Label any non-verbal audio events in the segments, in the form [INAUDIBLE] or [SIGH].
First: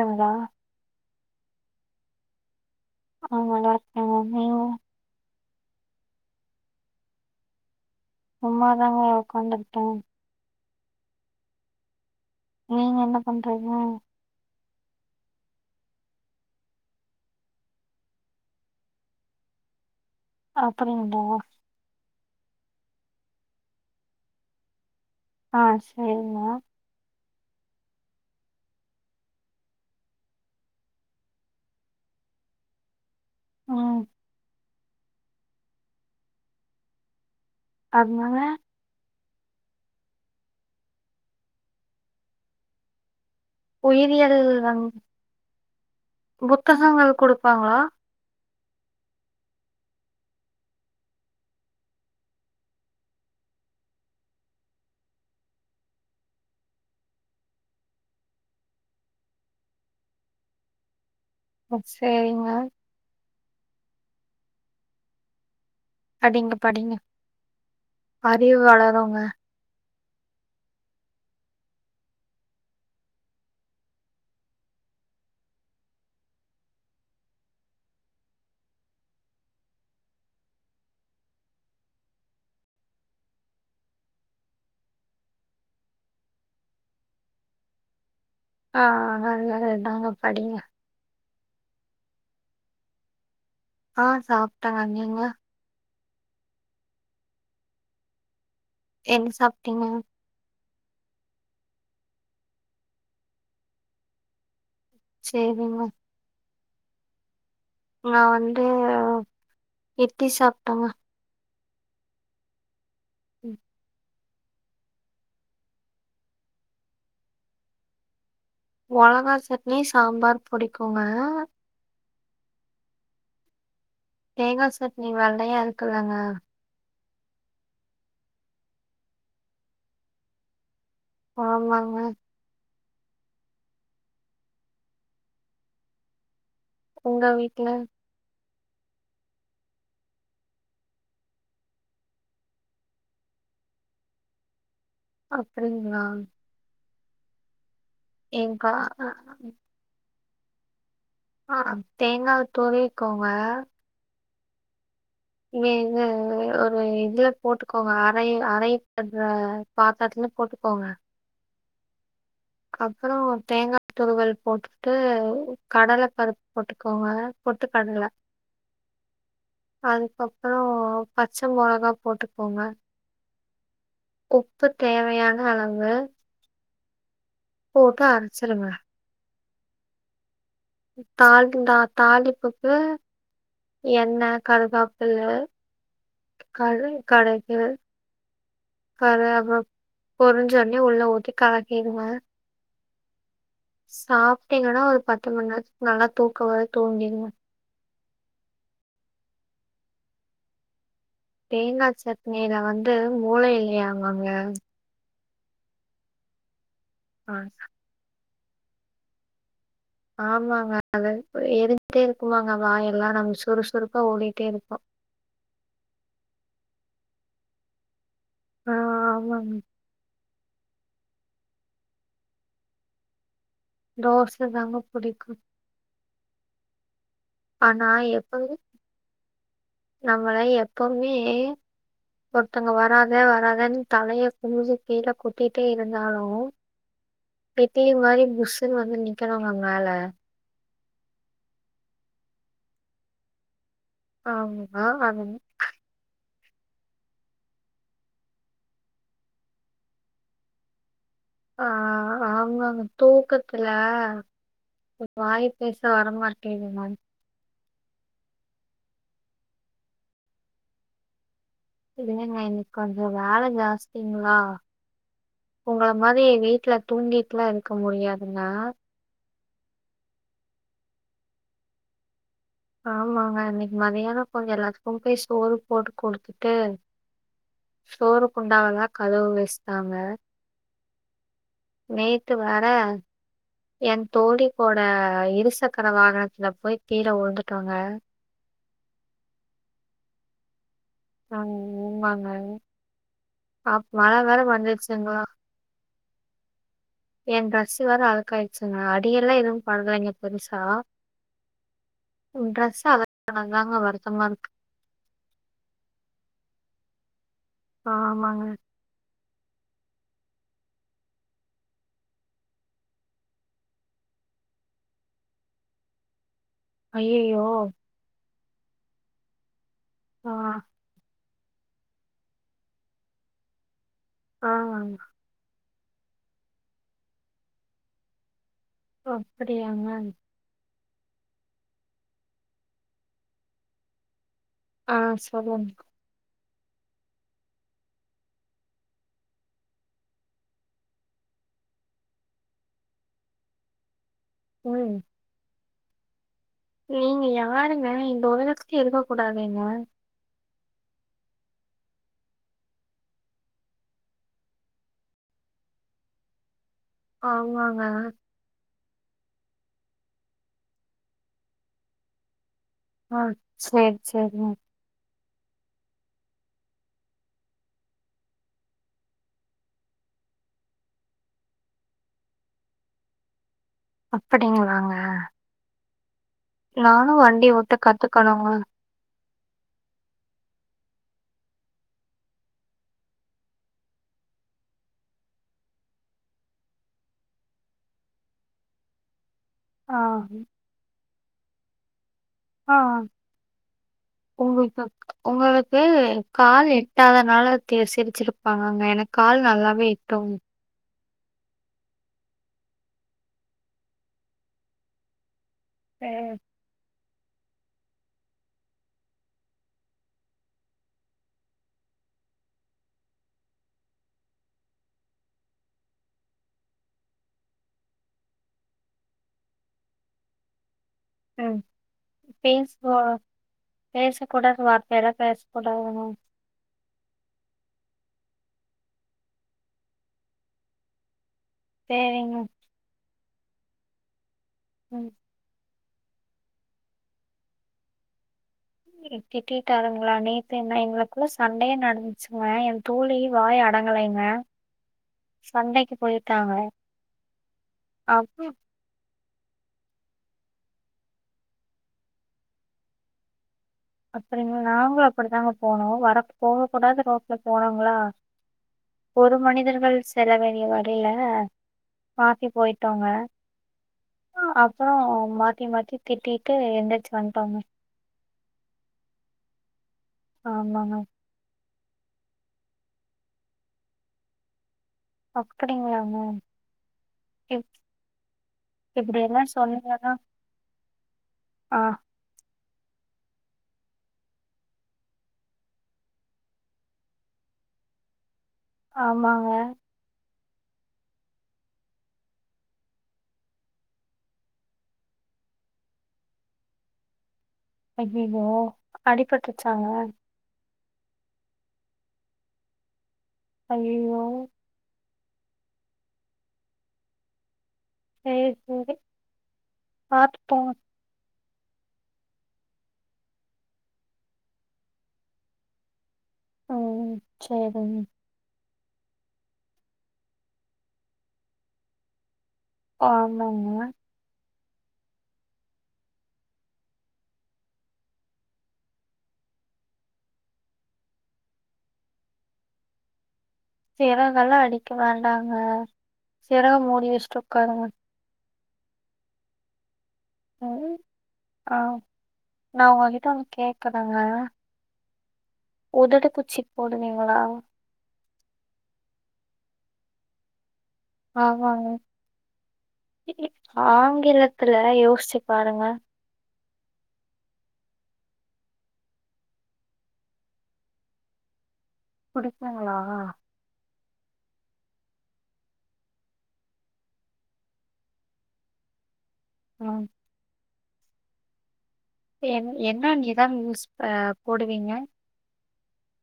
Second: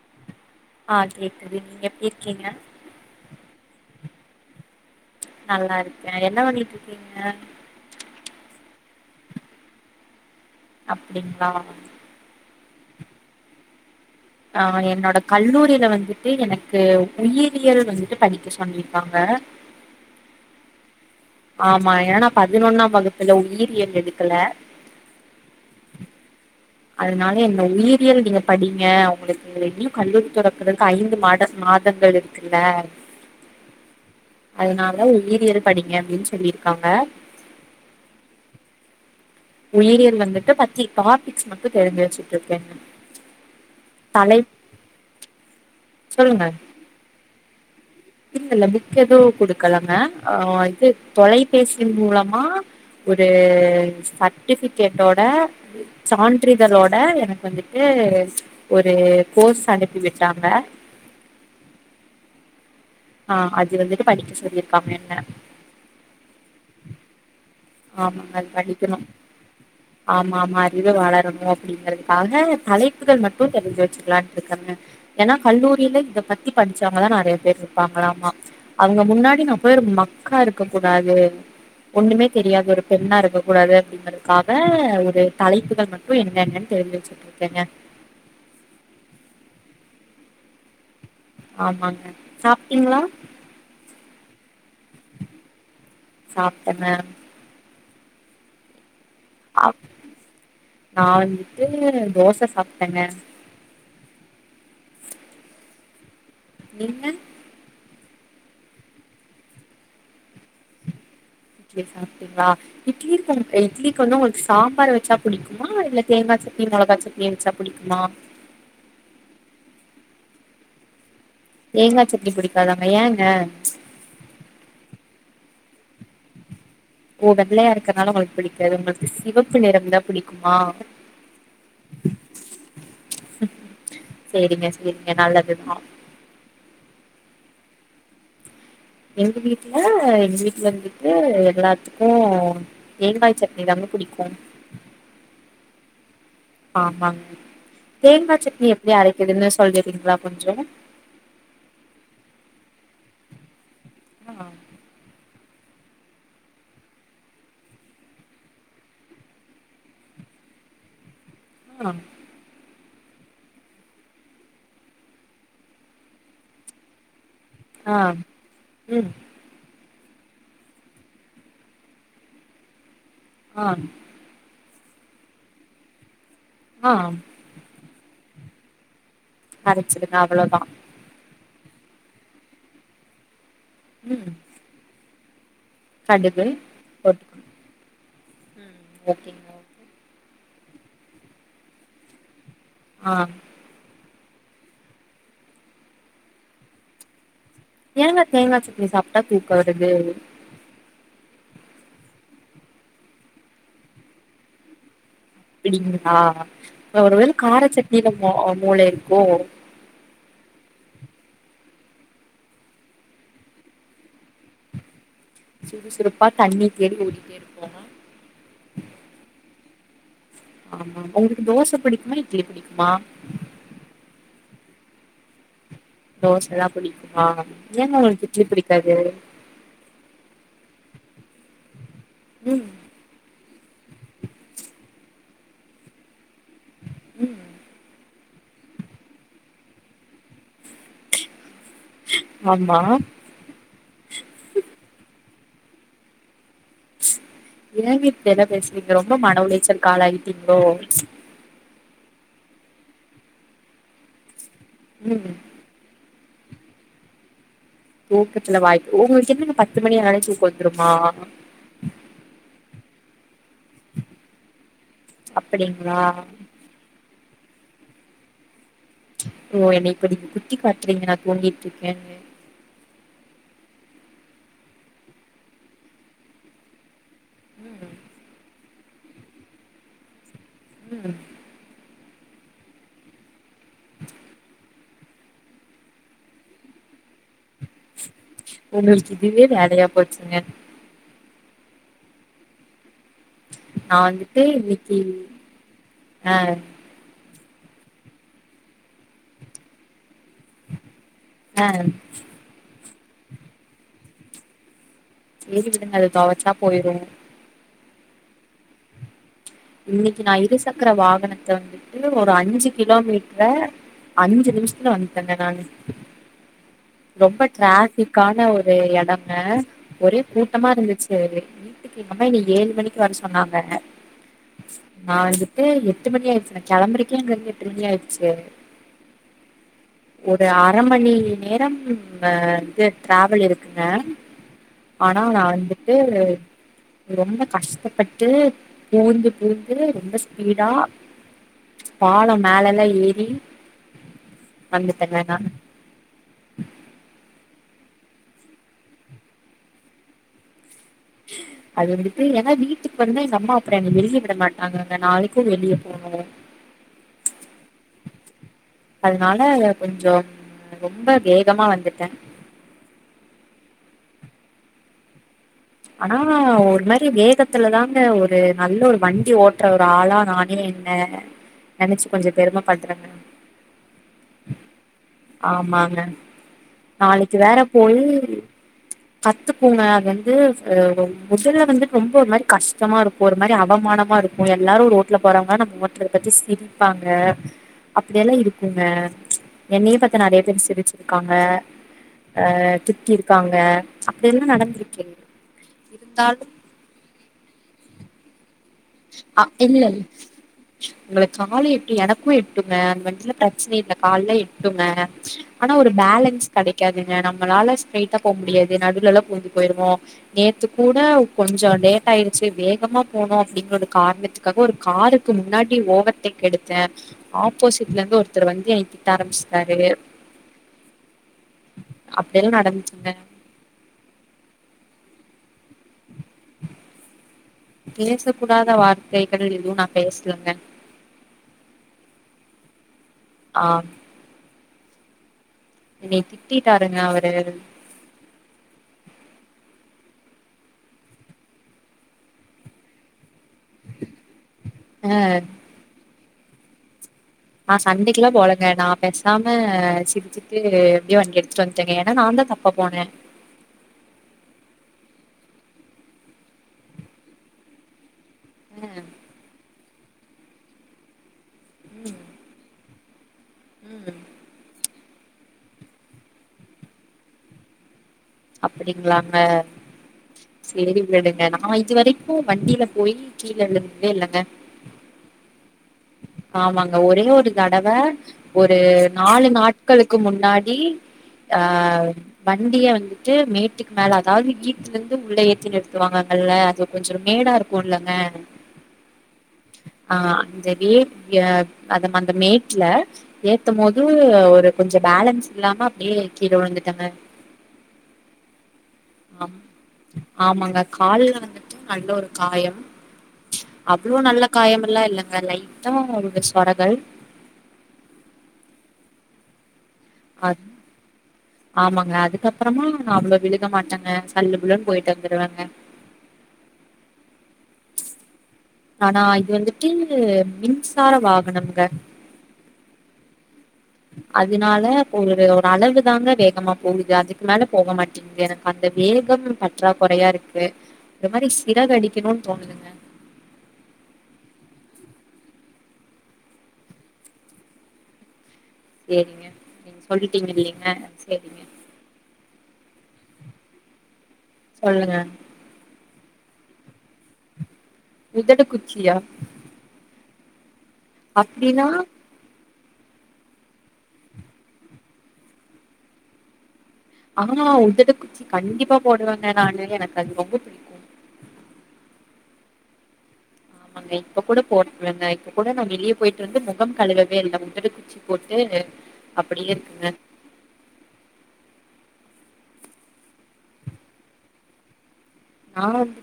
ங்களா ஆ கேக்குது நீங்க எப்டி இருக்கிங்க நா நல்லாருக்கேங்க நீங்க நல்லாருக்கே என்ன வண்ணிட்ருக்கிங்க சும்மாதாங்க உக்காந்துருக்கே அப்டிங்ளா நீங்க என்ன பண்றீங்க ஆஹ் என்னோட கல்லூரியில வந்துட்டு எனக்கு உயிரியல் வந்துட்டு படிக்க சொல்லிருக்காங்க அப்றே ஆமா ஏன்னா நா பதினொன்னாம் வகுப்புல உயிரியல் எடுக்கல ஆ சேரிங்க அதனால என்ன உயிரியல் நீங்க படிங்க உங்களுக்கு இனியு கல்லூரி தொறக்குறதுக்கு ஐந்து மாத மாதங்கள் இருக்குல உம் அதுனால உயிரியல் படிங்க அப்டினு சொல்லிருக்காங்க அதுனால உயிரியல் வந்துட்டு பத்தி டாபிக்ஸ் மட்டு தெரிஞ்சு வச்சுட்ருக்கேங்க உயிரியல் வந்து சொல்லுங்க புத்தகங்கள் குடுப்பாங்ளா இல்ல இல்ல புக் எது குடுக்கலங்க ஆஹ் இது தொலைபேசியின் மூலமா ஒரு சர்டிபிகேட்டோட சான்றிதழோட எனக்கு வந்துட்டு ஒரு கோர்ஸ் அனுப்பி விட்டாங்க ஆ சேரிங்க ஆஹ் அது வந்துட்டு படிக்க சொல்லிருக்காக என்ன படிங்க படிங்க ஆமாங்க அது அறிவு படிக்கணு வளருங்க ஆமா ஆமா அறிவு வளரணு அப்டிங்கறதுக்காக தலைப்புகள் மட்டு தெரிஞ்சு வச்சுக்கலான்டுருக்கேங்க ஏன்னா கல்லூரில இத பத்தி படிச்சவுங்கதா நெறைய பேர் இரு ப்பாங்களாமா அவுங்க முன்னாடி நா போய் ஒரு மக்கா இருக்க கூடாது ஒண்ணுமே தெரியாது ஒரு பெண்ணா இருக்க கூடாது அப்டிங்கறதுக்காக ஒரு தலைப்புகள் மட்டு என்னென்னனு தெரிஞ்சு வச்சுட்ருக்கேங்க ஆஹ் அது அதாங்க படிங்க ஆமாங்க சாப்டீங்ளா ஆஹ் சாப்ட்டேங்க நீங்க சாப்ட்டே மேம் என்ன சாப்ட்டீங்க நா வந்துட்டு தோச சாப்ட்டேங்க சேரிங்க நீங்க நா வந்து எப்பி சாப்ட்டேங்க இட்லி சாப்டீங்ளா இட்லி கொணக் இட்லிகு வந்து ஒங்ளுக் சாம்பார் வச்சா புடிக்குமா இல்ல தேங்கா சட்னி மொளகா சட்னி வச்சா புடிக்குமா மொளகா சட்னி சாம்பார் புடிக்குங்க ஏங்கா சட்னி புடிக்காதாங்க ஏங்க தேங்கா சட்னி வெள்ளையா இருக்குலங்க ஓ வெள்ளையா இருக்கனால ஒங்ளுக்கு புடிக்காது ஒங்ளுக்கு சிவப்பு நிறம் தா புடிக்குமா ஆமாங்க சேரிங்க சேரிங்க நல்லதுதா உங்க வீட்ல எங்க வீட்ல எங்க வீட்ல இருந்துட்டு எல்லாத்துக்கு தேங்காய் சட்னி தாங்க புடிக்கு அப்டிங்ளா ஆமாங்க தேங்கா சட்னி எப்டி அ அரைக்குதுன்னு சொல்றிங்களா கொஞ்ஜோ ஆஹ் தேங்காய் துரிக்கோங்க ஆஹ் இ இ ஒரு இதுல போட்டுக்கோங்க அரை அரைப்படுற பாத்திரத்துலும் போட்டுக்கோங்க ஆஹ் அப்புறம் தேங்காய் துருவல் போட்டுட்டு கடலை பருப்பு போட்டுக்கோங்க பொட்டுக்கடல. ஆஹ் உம் அதுக்கப்புறம் பச்சை மொளகா போட்டுக்கோங்க ஆஹ் இப்ப தேவையான அளவு ஆஹ் போட்டு அரைச்சருங்க அரைச்சுடுங்க அவ்வளோதான் தால்டா தாலிபுக்கு என்ன ம் கதுகாப்பு சொல்லு கடுகு கடு போட்டுக்கணு கடுகு கற ஓகேங்க அப்பு ஓகே பொரிஞ்சோனே உள்ள ஊத்தி கலக்கிடுங்க ஆஹ் சாப்ட்டீங்கன்னா ஒரு பத்து மணி நேரத்துக்கு நல்லா தூக்கம் வரு தூங்கிடுங்க ஏங்க தேங்காய் சடனி சாப்பிட்டா தூக்க வருது தேங்காய் சட்னியில வந்து மூளை இல்லையாங்கங்க அப்டிங்களா ஒரு வேள அ காரச்சட்டினில மூளை இருக்கோ ஆமாங்க அது எரிஞ்சிட்டே இருக்குமாங்க வாயெல்லாம் நம்ம சுறுசுறுப்பா ஓடிட்டே இருப்போம் சுறுசுறுப்பா தண்ணிர் தேடக ஓடிட்டே இருப்போம் ஆஹ் ஆமாமா ஆமா உங்களுக்கு தோசை பு டிக்குமா இட்லி புடிக்குமா தோசை தாங்க புடிக்கும் தோசை தான் புடிக்கும் ஆஹ் ஏங்க உங்களுக்கு இட்லி எப்பவுமே பிடிக்காது சொல்லியே ம் ஒருத்தங்க வராத வராதேன்னு தலையை குனுஞ்சு கீழே குத்து ட்டிட்டே இருந்தாலும் ம் [UNINTELLIGIBLE] புசுன்னு வந்து நிக்கணுமாங்க மேல ஆமா ஆமா அது [UNINTELLIGIBLE] ஏங்கிட் என்ன பேசிறீங்க. ரொம்ப மன உளைச்சலுக்கு ஆளாயிட்டீங்ளோ? ஆஹ் அமாங்க தூக்கத்ல ம் வாய் பேச வரமாட் கே வி மான் தூக்கத்ல வாய் ஒங்களுக்கு என்னங்க பத்து மணி ஆனோன்னே தூக்கோ வந்ருமா? [UNINTELLIGIBLE] ஜாஸ்திங்ளா, உங்கள அப்படிங்களா மாரி ஏ வீட்ல தூங்கிட் டுலா இருக்க முடியாதுங்க ஓ என்னை இப்ப நீங்க குத்தி காட்றீங்க நா தூங்கிட்ருக்கேன்னு ஆமாங்க இன்னிக்கி மத்தியானோ கொஞ்சோ எல்லாத்துக்கு போய் சோறு போட்டு குடுத்துட்டு சோறு குண்டானதா கதவு வச்சிட்டாங்க உம் விட்டு வற என் தோழி கோட ஆஹ் இரு சக்கர வாகனத்துல போய் கீழ உழுந்து டோங்க ஒங்களுக்கு இதுவே வேலையா போச்சுங்க ஆங் உமாங்க அ மழ வேற வந்துருச்சிங்ளா அ என் டிரெஸ் வேற அழுக்காய்ட்ச்சுங்ளா அடியெல்லா எதுவு படலங்க பெருசா ஆ ம் டிரெஸ்ஸு அழுக் க்காஙக தாங்க வருத்தமாருக்கு சேரி விடுங்க அது தொவச்சா போய்ரு அ ஆமாங்க இன்னிக்கி நா இரு சக்கர வாகனத்த வந்துட்டு ஒரு அஞ்சு கிலோமீட்டர அஞ்சு நிமிஷத்ல வந்துட்டேங்க நானு ஐயோ ரொம்ப டிராபிக்கா என்ன ஒரு எடங்க? ஒரே ஆ கூட்டமா இருந்துச்சு இல் வீட்டுக்கு வா [INAUDIBLE] இன்னிக்கி ஏழு மணிக்கி வர சொன்னாங்க ஆஹ் ஏ எட்டு மணி ஆயிட்ச்சி நா கெளம்பறக்கே அங்கருந்து எட்டு மணி ஆயிட்ச்சு ஓ அப்டியாங்க அரை மணி நேரம் ம் இது டிராவல் இருக்குங்க ஆ ஆனா நா சொல்லுங்க வந்துட்டு ரொம்ப கஷ்டப்பட்டு பூந்து பூந்து ரொம்போ ஸ்பீடா பாலோ மேலல்லா ஏறீ வந்துட்டங்க நா நீங்கியா பாருங்க இந்த உலகத்தல இருக்க குடாதுங்கே அது வந்துட்டூ ஏனா வீட்டுக் வந்து எங்க அம்மா அப்புறம் என்ன வெளியே விட மாட்டாங்கங்க நாளிக்கு வெளியே போனும் ஆமாங்க அதனாலே கொஞ்சொம் ரொம்பொ வேகமா வந்துட்டே ஆஹ் சேர் சேரி ஆனா ஒரு மாரி வேகத்துலதாங்க ஒரு நல்ல ஒரு வண்டி ஓட்டுற ஒரு ஆளா நானே என்ன நெனச்சு கொஞ்சொ பெருமெ பட்றேங்கெ அப்படிங்களாங்க ஆமாங்க நானு நாளைக்கு வண்டி ஓட்ட கத்துக்கணூங்க கத்துக்கோங்க அது வன் தூ முதல்ல வந்துட் ரொம்போ ஒர் மாரி கஷ்டமாருக்கு ஒரு மாரி அவமானமாருக்கு எல்லாரு ரோட்ல போறாங்க நம்ம ஓட்டு பத்தி சிரிப்பாங்க அப்டியெல்லாருக்குங்க என்னையே ஆ பாத்து நிறய பேர் சிரிச்சிருக்க காங்கே ஆ அஹ் திட்திருக்காங்க அப்டியல்லா நடந்திருக்கே உங்களுக்கூ கால் எட்டாதனால தெ சிரிச்சுருப் பாங்கங்க எனக் கால் நல்லாவே எட்டும் உங்களுக் காலு எட்டு எனக்கு எட்டுங்கே அந்த வண்டில பிரச்னெ இல்லெ கால்லா எட்டுங்க அனா ஒரு ம் பேலன்ஸ் கெடக்காது நம்மளால ஸ்ரைட்டா போ முடியாது நடுலலா பூந்து போயிருவோ நேத்து கூட கொஞ்சொ லேட்டாயிடுச்சு வேகமா போனோ டிங்னொன்னு கார்ணத்துக்காக ஒரு காருக்கு முன்னாடி ஓவர் டேக் எடுத்தேன் ஆப்போசிட்லந்து ஒருத்தர் வந்து என்ன திட்டாரம்பிச்ட்டாரூ உம் பேஸ்வா பேச கூட வார்பெறா பேஸ் கூடாதாணெ பேசக் குடாத வார்த்தைகள் எதுவு நா பேஸ்லங்கெ சேரிங்கெ ஆஹ் உம் என்னைய திட்டிடாருங்க அவரூ திட்டிடாருங்களா நேத்து என்ன எங்களுக்கள்ள சண்டயே நடந்துச்சுங்க என் தோழியு வாயடங்கலைங்க சண்டைக்கு போயி டாங்க ஆஹ் சண்டெக்குலா போலங்கெ நா பெசாமே சிரிச்சிட்டே எப்டியோ வண்டி எடுத்துட்டு வன்ட்டேங்கெ ஏனா நான்தா தப்பா போனே அப்படிங் நாங்கோ அப்படிதாங்க போனோ வரப் போக கூடாது ரோட்ல போனாங்களா ம் ஒரு மனிதர்கள் செல்ல வேண்டிய வருல மாத்தி போய்ட் ட்டோங்க உம் அப்றோ மாத்தி மாத்தி திட்டிட்டு எந்திரிச்சு வன்டாங்க அப்டிங்ளாங்க ஆமாங்க சேரி விடுங்க ஆஹ் இதுவரைக்கு வண்டியில போய் கீழ விழுந்ததே இல்லங்க ஓக் ஆமாங்க ஒரே ஒரு இப் தடவ ஒரு இப்டியெல்லா நாலு சொன்னீங்கன்னா நாட்களுக்கு முன்னாடி ஆ ஆஹ் வண்டிய வந்துட்டு மேட்டுக்கு மேல அதாது வீட்டுல இருந்து உள்ள ஏத்தி நிருத்துவாங்ககல்ல அது கொஞ்ஜோ மேடா இருக்கு இல்லங்க ஆமாங்க அந்த [UNINTELLIGIBLE] அந்த மேட்ல ஏத்தும் போது ஒரு கொஞ்ஜோ பேலன்ஸ் இல்லாம அப்டியே கீழ விழுந்துடோங்க ஐயயோ அடிபட்ருச்சாங்க ஆமாங்க கால்ல வந்துட்டு நல்ல ஒரு காயம் அவ்ளோ ஐயய்யோ! நல்ல காயம்லா இல்லங்க அலை [UNINTELLIGIBLE] சொரகள் சேரி சேரி பாத்துப் அது போங்க ஆமாங்க அதுக்கப்றமா நா அவ்ளோ விழுக மாட்டேங்க சல்லு புள்ளுன்னு பொயிட்டு வந்துருவேங்க உம் சேரிங்க ஆனா இது வந்துட்டு மின்சார வாகனம்ங்க ஆமாங்க அதனால ஒரு ஒரு அளவு தாங்க வேகமா போகுது அதுக்கு மேல போக மாட்டிங்து எனக்கு அந்த வேகம் பற்றாக்குறையா இருக்கு அந்த மாரி சிறகு அடிக்கணுனு தோணுதுங்க சிறகுலா அடிக்க வேண்டா சேரிங்க நீங்க சொல் சொல்லிட்டீங்க இல்லைங்க சேரிங்க நா ஒங்கிட்ட ஒன்னு கேக்குறாங்க சொல்லுங்க உதடு குச்சி போடுவீங்களா உதடு குச்சியா அப்டின்னா ஆமாங்க. ஆங்கிலத்துல யோசிச்சு பாருங்க ஆஹ் உதடு குச்சி கண்டிப்பா போடுவேங்க நானு எனக்கு அது ரொம்ப புடிக்கு புடிக்குங்ளா அங்க இப்ப கூட போட்டுட்டு வந்தே இப்ப கூட நா வெளிய பொயிட்டு வந்து முகம் கழுவவே இல்ல உதடு குச்சி போட்டு அப்டியே ம். இருக்குங்க என் என்ன நீ எதா யூஸ்புற போடுவீங்க நா வந்து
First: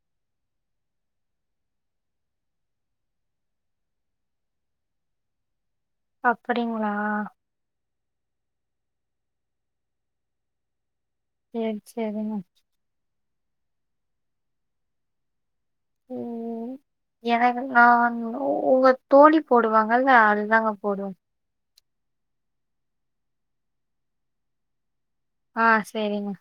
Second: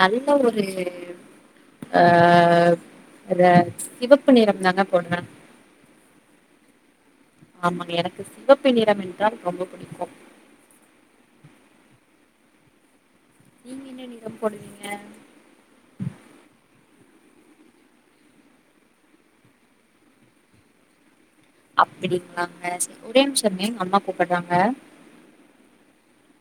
நல்ல ஒரு ஆஹ் இது சிவப்பு நிறம் தாங்க போடுவே அப்படிங்ளா இந்த சிவப்பு நிறம் என்றால் ரொம்ப புடிக்கு சேரி சேரிமா நீங்க என்ன நிறம் போடுவீங்க ம் எனக்கு நா உங்க தோழி போடுவாங்கல்ல அதுதாங்க போடுவ அப்படிங்களாங்க ஒரே நிமிஷோ இருங்க எங்க அம்மா கூப்பிடறாங்க ஆ சேரிங்க